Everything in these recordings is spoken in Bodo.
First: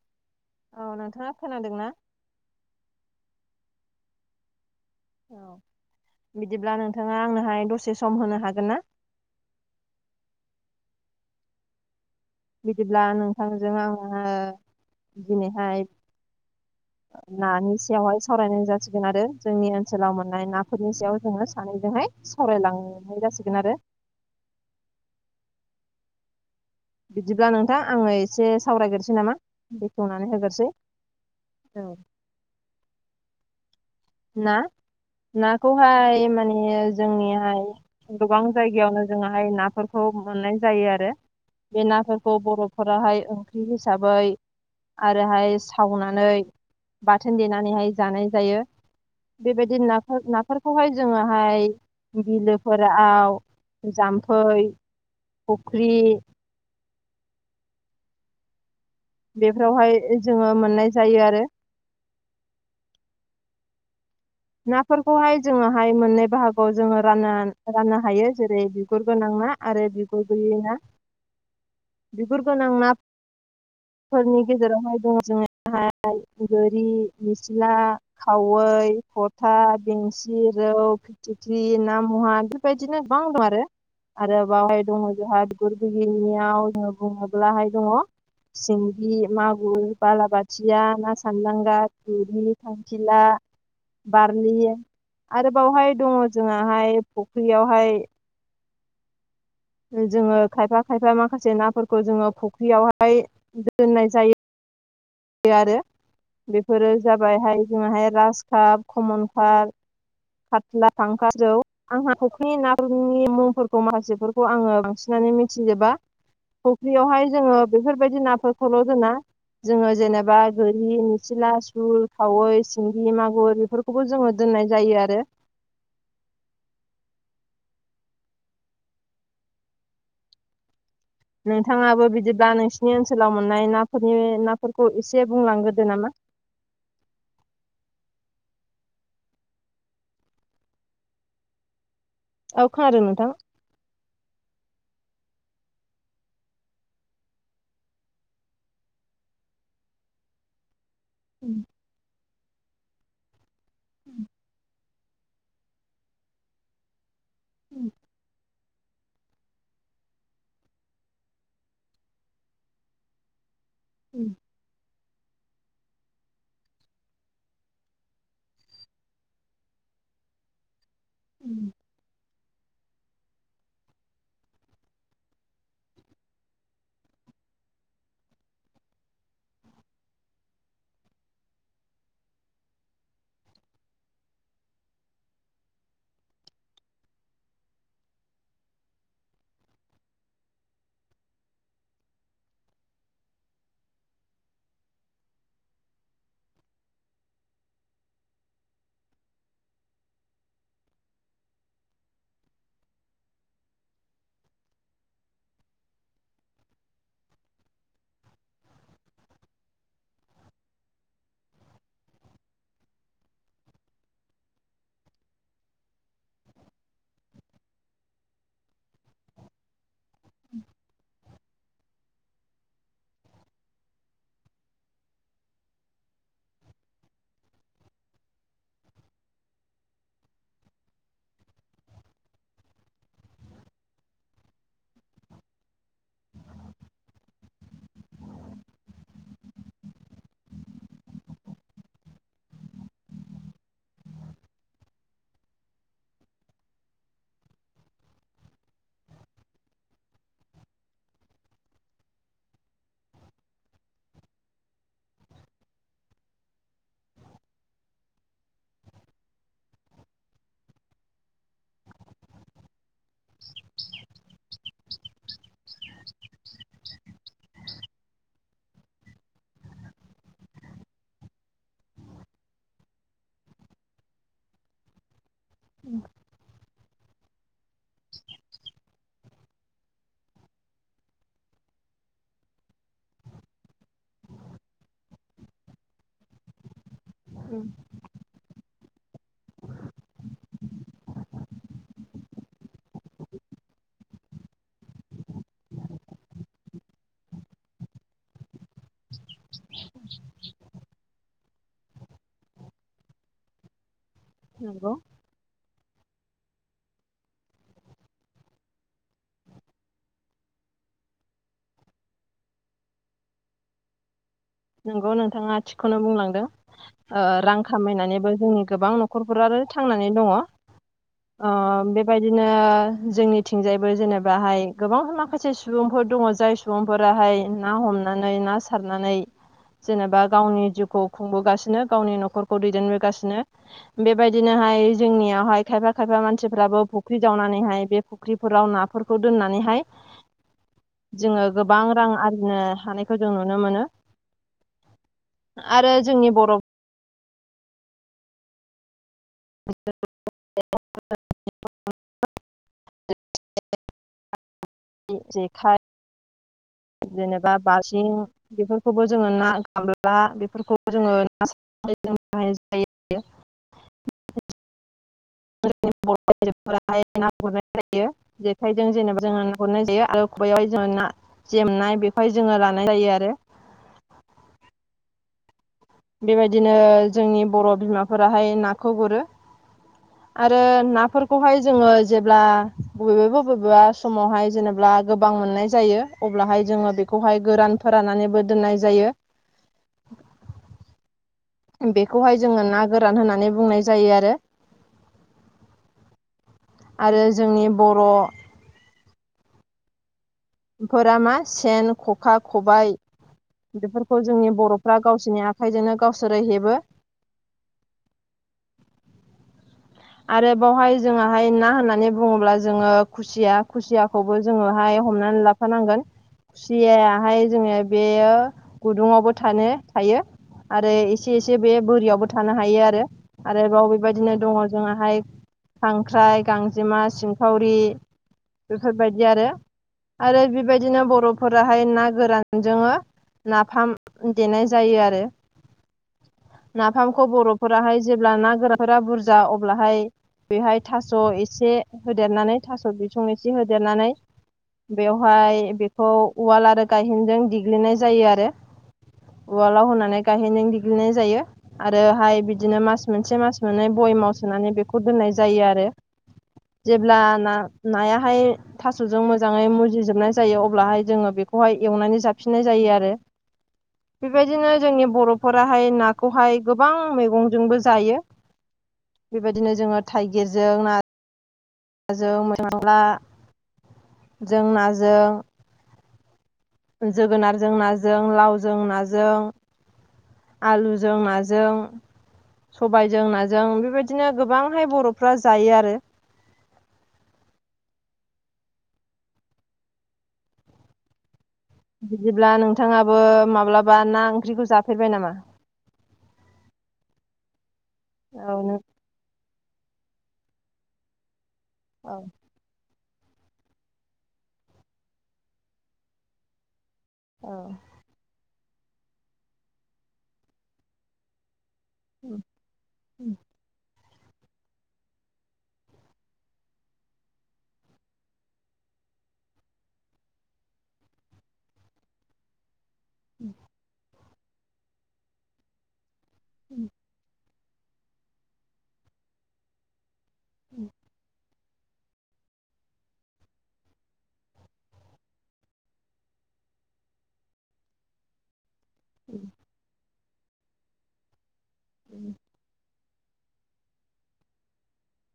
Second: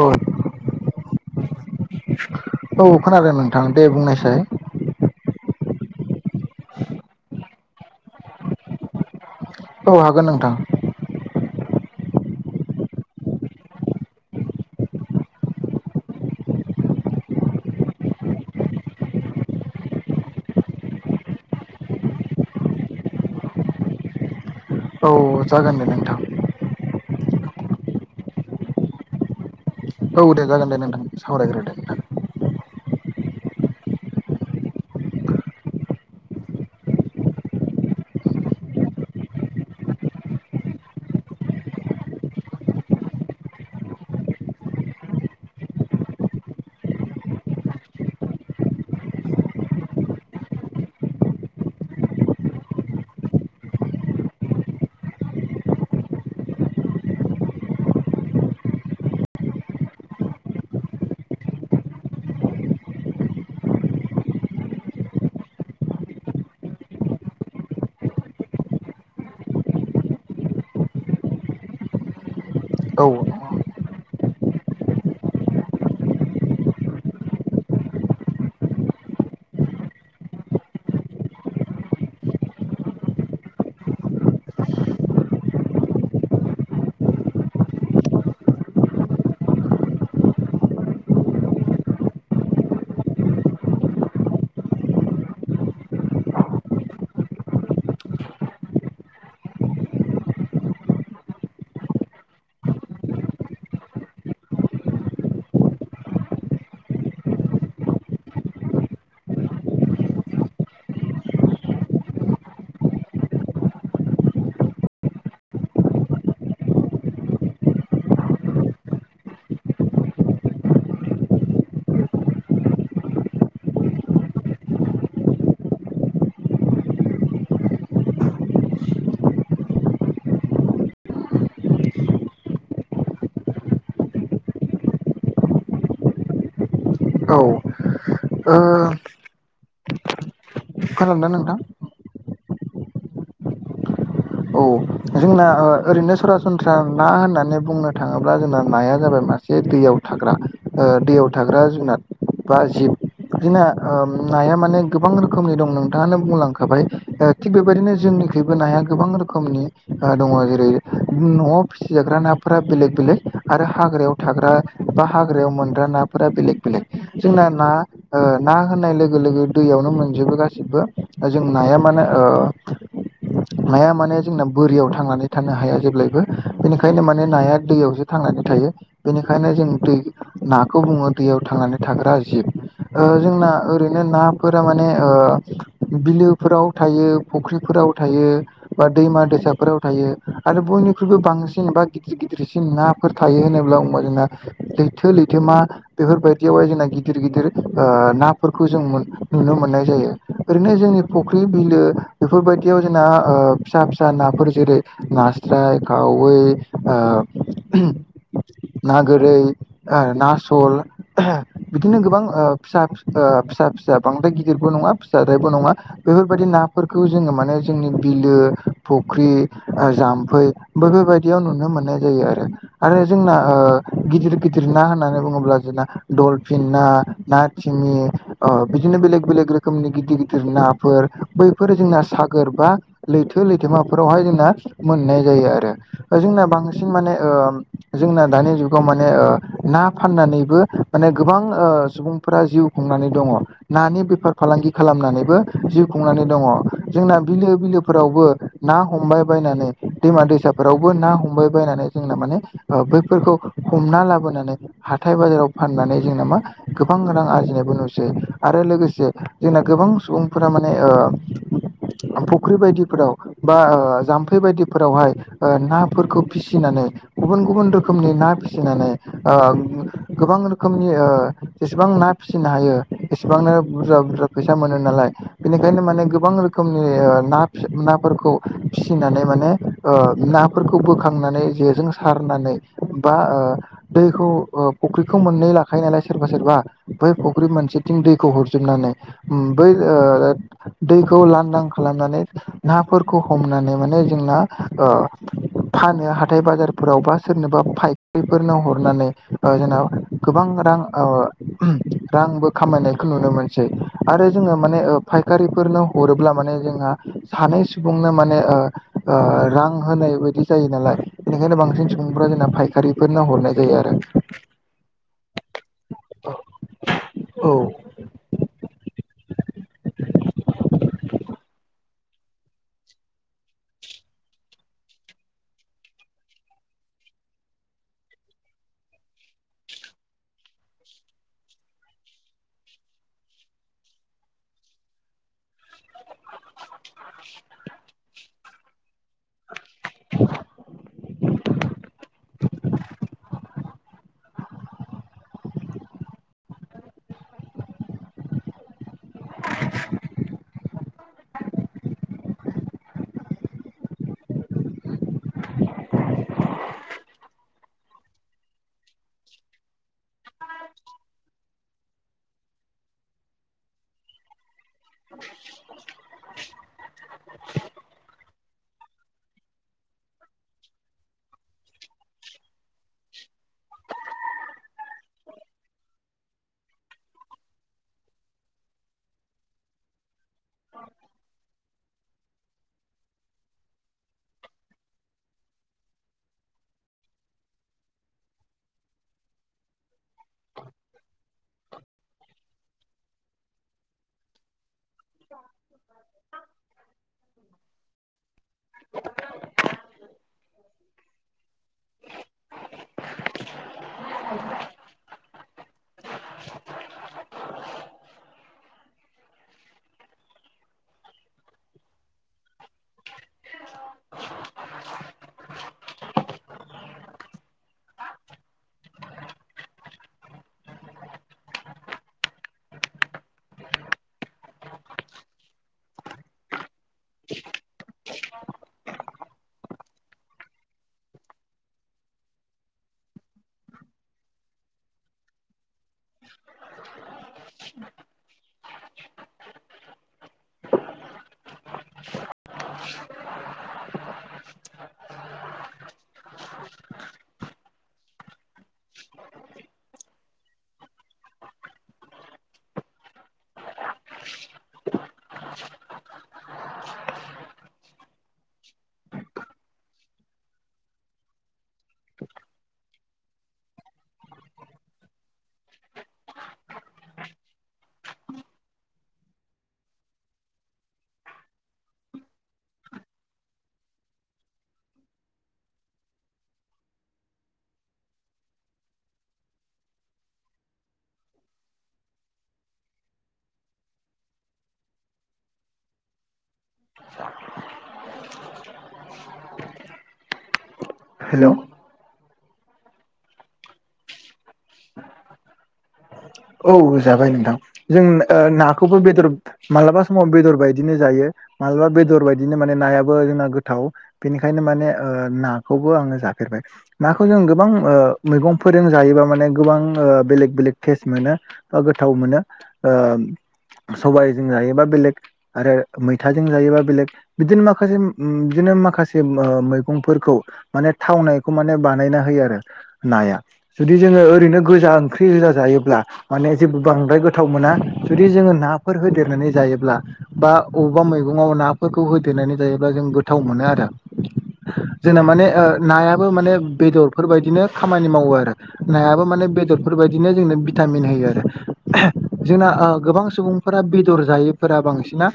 औ औ नोंथाङा खोनादोंना औ खोनादों नोंथां दे बुंनायसाय औ बिदिब्ला नोंथाङा आंनोहाय दसे सम होनो हागोन ना औ हागोन नोंथां बिदिब्ला नोंथांजों आङो दिनैहाय नानि सायावहाय सावरायनाय जासिगोन आरो जोंनि ओनसोलाव मोननाय नाफोरनि सायाव जोङो सानैजोंहाय सावरायलांनाय जासिगोन आरो औ जागोन दे नोंथां बिदिब्ला नोंथां आङो एसे सावरायग्रोसै नामा औ बेखेवनानै दे होग्रोसै जागोन दे नोंथां सावरायग्रो दे औ ना नाखौहाय माने जोंनिहाय गोबां जायगायावनो जोंहाय नाफोरखौ मोननाय जायो आरो बे नाफोरखौ बर'फोराहाय ओंख्रि हिसाबै आरोहाय सावनानै बाथोन देनानैहाय जानाय जायो। बेबायदि ना नाफोरखौहाय जोङोहाय बिलोफोराव जाम्फै फुख्रि बेफोरावहाय जोङो मोननाय जायो आरो नाफोरखौहाय जोङोहाय मोननै बाहागोआव जोङो रान राननो हायो जेरै बिगुर गोनां ना आरो बिगुर गैयि ना बिगुर गोनां ना औ फोरनि गेजेरावहाय दं जोङो गोरि निस्ला खावै थथा बेंसि रौ फिथिख्रि ना महा बेबायदिनो गोबां दं आरो आरोबाव [unintelligible] दङो सिंगि मागुर बालाबाथिया ना सान्दांगा थुरि खांखिला बारलि आरोबावहाय दङ जोंहाय फुख्रियावहाय जोङो खायफा खायफा माखासे नाफोरखौ जोङो फुख्रियावहाय दोननाय जायो। आरो बेफोरो जाबायहाय जोंहाय ग्रास काप कमन काप फाथ्ला फांकाज खौ आंहा फुख्रिनि नानि मुंफोरखौ माखासेफोरखौ आङो बांसिनानो मिथिजोबा फुख्रियावहाय जोङो बेफोरबायदि नाफोरखौल' दोना जोङो जेनेबा गोरि निसिला सु खावै सिंगि मागुर बेफोरखौ बो जोङो दोननाय जायो आरो नोंथाङाबो बिदिब्ला नोंसिनि ओनसोलाव मोननाय नाफोरनि नाफोरखौ एसे बुंलांग्रोदो नामा औ ओ खोनादोंना नोंथां औ खोनादों नोंथां औ जोंना ओ ओरैनो सरासनस्रा ना होननानै बुंनो थाङोब्ला जोंना नाया जाबाय मासे दैयाव थाग्रा ओ दैयाव थाग्रा उम जुनार बा जिब बिदिना ओ नाया माने गोबां रोखोमनि दं नोंथाङानो बुंलांखाबाय दा थिग बेबायदिनो जोंनिखैबो नाया गोबां रोखोमनि ओ दङ जेरै न'आव फिसिजाग्रा नाफोरा बेलेग बेलेग आरो हाग्रायाव उम थाग्रा बा हाग्रायाव मोनग्रा नाफोरा बेलेग बेलेग जोंना ना ओ ना होननाय लोगो लोगो दैयावनो मोनजोबो गासिबो दा जों उम नाया मानो ओ नाया माने जोंना बोरियाव थांनानै थानो हाया जेब्लायबो बेनिखायनो माने नाया दैयावसो थांनानै थायो बेनिखायनो जों दै नाखौ बुङो दैयाव थांनानै थाग्रा जिब ओ जोंना ओरैनो नाफोरा माने ओ बिलोफोराव थायो फुख्रिफोराव थायो बा दैमा दै साफोराव थायो आरो बयनिख्रुइबो बांसिन बा गिदिर गिदिरसिन नाफोर थायो होनोब्ला बुंबा जोंना लैथो लैथोमा बेफोरबायदियाव हाय जोंना गिदिर गिदिर ओ नाफोरखौ जों नुनो मोननाय जायो ओरैनो जोंनि फख्रि बिलो बेफोरबायदियाव जोंना ओ फिसा फि सा नाफोर जेरै नास्राय खावै ओ ना गोरै ओ ना सल बिदिनो गोबां ओ फिसा ओ फिसा फिसा बांद्राय गिदिरबो नङा फिसाद्रायबो नङा बेफोरबायदि नाफोरखौ जोङो माने जोंनि बिलो फख्रि ओ जाम्फै बेफोरबायदियाव नुनो मोननाय जायो आरो आरो जोंना ओ गिदिर गिदिर ना होननानै बुङोब्ला जोंना दलफिन ना ना जोंनि ओ बिदिनो बेलेग बेलेग रोखोमनि गिदिर गिदिर नाफोर बैफोर जोंना सागोर बा लैथो लैथोमाफोरावहाय जोंना मोननाय जायो आरो जोंना बांसिन माने ओ जोंना दानि जुगाव माने ओ ना फाननानैबो माने गोबां ओ सुबुंफोरा जिउ खुंनानै दङ नानि बेफार फालांगि खालामनानैबो जिउ खुंनानै दङ जोंना बिलो बिलो फोरावबो ना हमबाय बायनानै दैमा दैसाफोरावबो ना हमबाय बायनानै जोंना माने ओ बैफोरखौ हमना लाबोनानै हाथाय बाजाराव फाननानै जोंना मा गोबां रां आरजिनायबो नुसै आरो लोगोसे जोंना गोबां सुबुंफोरा माने ओ फुख्रि बायदिफोराव बा ओ जाम्फै बायदिफोरावहाय ओ नाफोरखौ फिसिनानै गुबुन गुबुन रोखोमनि ना फिसिनानै ओ गोबां रोखोमनि ओ जेसेबां ना फिसिनो हायो एसेबांनो बुरजा बुरजा फैसा मोनो नालाय बेनिखायनो माने गोबां रोखोमनि ओ ना फिसा ना फोरखौ फिसिनानै माने ओ नाफोरखौ बोखांनानै जेजों सारनानै बा ओ दैखौ ओ फख्रिखौ मोननै लाखायो नालाय सोरबा सोरबा बै फख्रि उम मोनानसेथिं दैखौ हर जोबनानै उम बै ओ दैखौ लांदां खालामनानै नाफोरखौ हमनानै माने जोंना ओ फानो हाथाय बाजारफोराव बा सोरनोबा पाइप बेफोरनो हरनानै ओ जोंना गोबां रां ओ रांबो खामायनायखौ नुनो मोनसै आरो जोङो माने नंगौ ओ फायखारिफोरनो हरोब्ला माने जोंहा सानै सुबुंनो माने ओ ओ रां होनाय बायदि जायो नालाय बेनिखायनो बांसिन सुबुंफोरा जोंना फायखारिफोरनो हरनाय जायो आरो। नंगौ नोंथाङा थिखौनो बुंलांदों ओ औ रां खामायनानैबो जोंनि गोबां न' नखरफोर आरो थांनानै दङ ओ बे बेबायदिनो जोंनिथिंजायबो जेनेबा हाय गोबां माखासे सुबुंफोर दङ जाय सुबुंफोरा हाय ना हमनानै ना सारनानै जेनेबा गावनि जिउखौ खुंबोगासिनो गावनि नखरखौ दैदेनबोगासिनो बेबायदिनोहाय जोंनियावहाय खायफा खायफा मानसिफ्राबो फुख्रि जावनानैहाय बे फुख्रिफोराव नाफोरखौ दोननानै हाय जोङो गोबां रां आरजिनो हानायखौ जों नुनो मोनो। आरो जोंनि बर [inaudible] जेखाइ जेनेबा बाजिं बेफोरखौबो जोङो ना [unintelligible] बेफोरखौ जोङो ना सारनानै जों बाहाय जायो। बर' आइजोफोराहाय ना गुरनाय जायो। जेखाइजों जेनेबा जोङो ना गुरनाय जायो आरो खबायाव जोङो ना जेमनाय बेखौ जोङो लानाय जायो आरो। बेबायदिनो जोंनि बर' बिमाफोराहाय नाखौ गुरो आरो नाफोरखौहाय जोङो जेब्ला बबेबा बबेबा समावहाय जेनेबा गोबां मोननाय जायो अब्लाहाय जोङो बेखौहाय गोरान फोराननानैबो दोननाय जायो। बेखौहाय जोङो ना गोरान होननानै बुंनाय जायो आरो। [inaudible] आरो जोंनि बर' [inaudible] फोरा मा सेन ख'खा खबाय बेफोरखौ जोंनि बर'फ्रा गावसोरनि आखाइजोंनो गावसोरो हेबो। आरो बावहाय जोङाहाय ना होननानै बुङोब्ला जोङो खुसिया खुसियाखौबो जोङोहाय हमनानै खुरखानांगोन खुसियाहाय जोङो बेयो गुदुङावबो थानो थायो आरो एसे एसे बे बोरियावबो थानो हायो आरो आरो बेव बेबायदिनो दङ जोंहा हाय खांख्राइ गांजेमा सिंखावरि बेफोरबायदि आरो। आरो बेबायदिनो बर'फोराहाय ना गोरान जोङो नाफाम देनाय जायो आरो। नाफामखौ बर'फोराहाय जेब्ला ना गोरानफोरा बुरजा अब्लाहाय बेहाय थास' एसे होदेरनानै थास' बिसं एसे होदेरनानै बेवहाय बेखौ उवाल आरो गायहेनजों देग्लिनाय जायो आरो। उवालाव होनानै गायहेनजों देग्लिनाय जायो। आरोहाय बिदिनो मास मोनसे मास मोननै बयेमाव सोनानै बेखौ दोननाय जायो आरो। जेब्ला ना नायाहाय थास'जों मोजाङै मुजिजोबनाय जायो अब्लाहाय जोङो बेखौहाय एवनानै जाफिननाय जायो आरो। बेबायदिनो जोंनि बर'फोराहाय नाखौहाय गोबां मैगंजोंबो जायो। बेबायदिनो जोङो थाइगिरजों ना नाजों मैथा मांला जों नाजों जोगोनारजों नाजों, लावजों नाजों आलुजों नाजों सबायजों नाजों बेबायदिनो गोबांहाय बर'फ्रा जायो आरो। हेल'? बिदिब्ला नोंथाङाबो माब्लाबा ना ओंख्रिखौ जाफेरबाय नामा? औ जाबाय नोंथां जों ओ औ नों नाखौबो बेदर मालाबा समाव बेदर बायदिनो जायो मालाबा औ बेदर बायदि बिदिनो माने नायाबो जोंना गोथाव बेनिखायनो माने ओ नाखौबो आङो जाफेरबाय। नाखौ जों औ गोबां ओ मैगं फोरजों जायोबा माने गोबां ओ बेलेग बेलेग टेस्ट मोनो गोथाव मोनो ओ सबायाइजों जायोबा बेलेग आरो मैथाजों जायोबा बेलेग बिदिनो माखासे ओम बिदिनो माखासे मैगंफोरखौ माने थावनायखौ माने बानायना होयो आरो। नाया जुदि जोङो ओरैनो गोजा ओंख्रि गोजा जायोब्ला माने जेबो बांद्राय गो थाव मोना जुदि जोङो नाफोर होदेरनानै जायोब्ला बा अबेबा मैगंयाव ना फोरखौ होदेरनानै जायोब्ला जों गोथाव मोनो आरो। जोंना माने ओ नायाबो माने बेदरफोरबायायदिनो खामानि मावो आरो। नायाबो माने बेदरफोरबायदिनो जोंनो भिटामिन होयो आरो। जोंना आ गोबां सुबुं फोरा बेदर जायैफोरा बांसिना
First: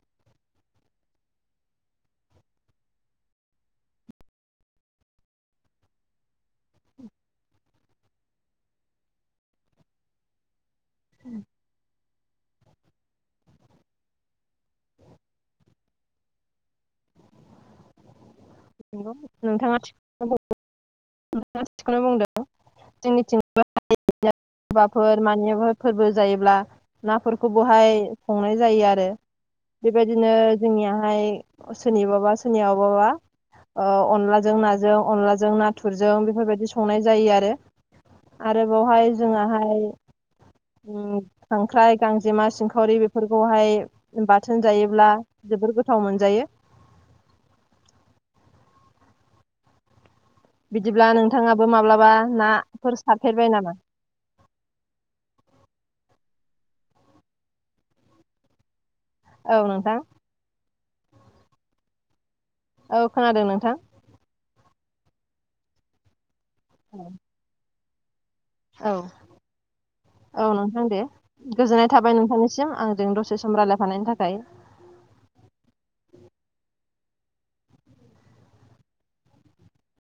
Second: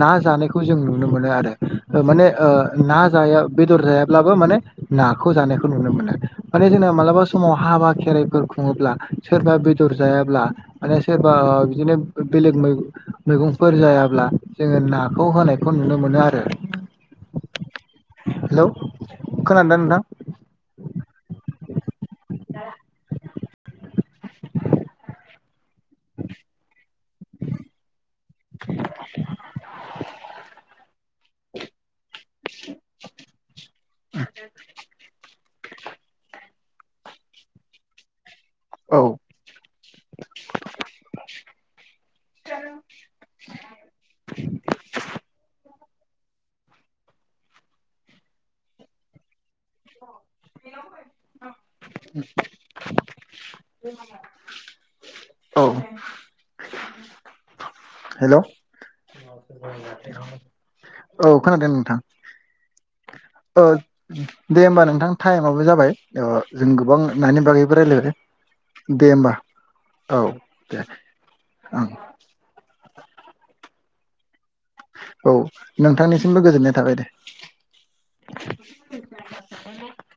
ना जानायखौ जों नुनो मोनो आरो। ओ माने ओ ना जाया बेदर जायाब्लाबो माने नाखौ जानायखौ नुनो मोनो। माने जोंना मालाबा समाव हाबा खेराइफोर खुङोब्ला सोरबा बे दर जायाब्ला माने सोरबा ओ बिदिनो बेलेग मै-मैगंफोर जायाब्ला जोङो नाखौ होनायखौ नुनो मोनो आरो। हेलौ नोंगौ नोंथाङा खोनादोंना थिग नोंथां [unintelligible] नोंथाङा थिखौनो बुंदों जोंनिथिं [unintelligible] बाफोर मानिफोर फोरबो जायोब्ला नाफोरखौ बहाय संनाय जायो आरो। बेबायदिनो जोंनियाहाय सोरनिबाबा सोरनियावबाबा ओ अनलाजों नाजों अनलाजों ना थुरजों बेफोरबायदि संनाय जायो आरो आरो बेवहाय औ जोंहाहाय खांख्राइ गांजेमा सिंखावरि बेफोरखौहाय बाथोन जायोब्ला जोबोर गोथाव मोनजायो। बिदिब्ला नोंथाङाबो माब्लाबा ना फोर सारफेरबाय नामा? [inaudible] औ हेल' औ नोंथां औ खोनादों नोंथां। औ खोनादों ओ नोंथां। दे होमबा नोंथां टाइमाबो जाबाय ओ जों गोबां नानि बागैबो रायज्लायबाय। औ औ नोंथां दे ओं गोजोननाय थाबाय नोंथांनिसि सिम आंजों दसे सम रायलायफानायनि थाखाय औ नोंथांनिसिमबो गोजोननाय थाबाय दे।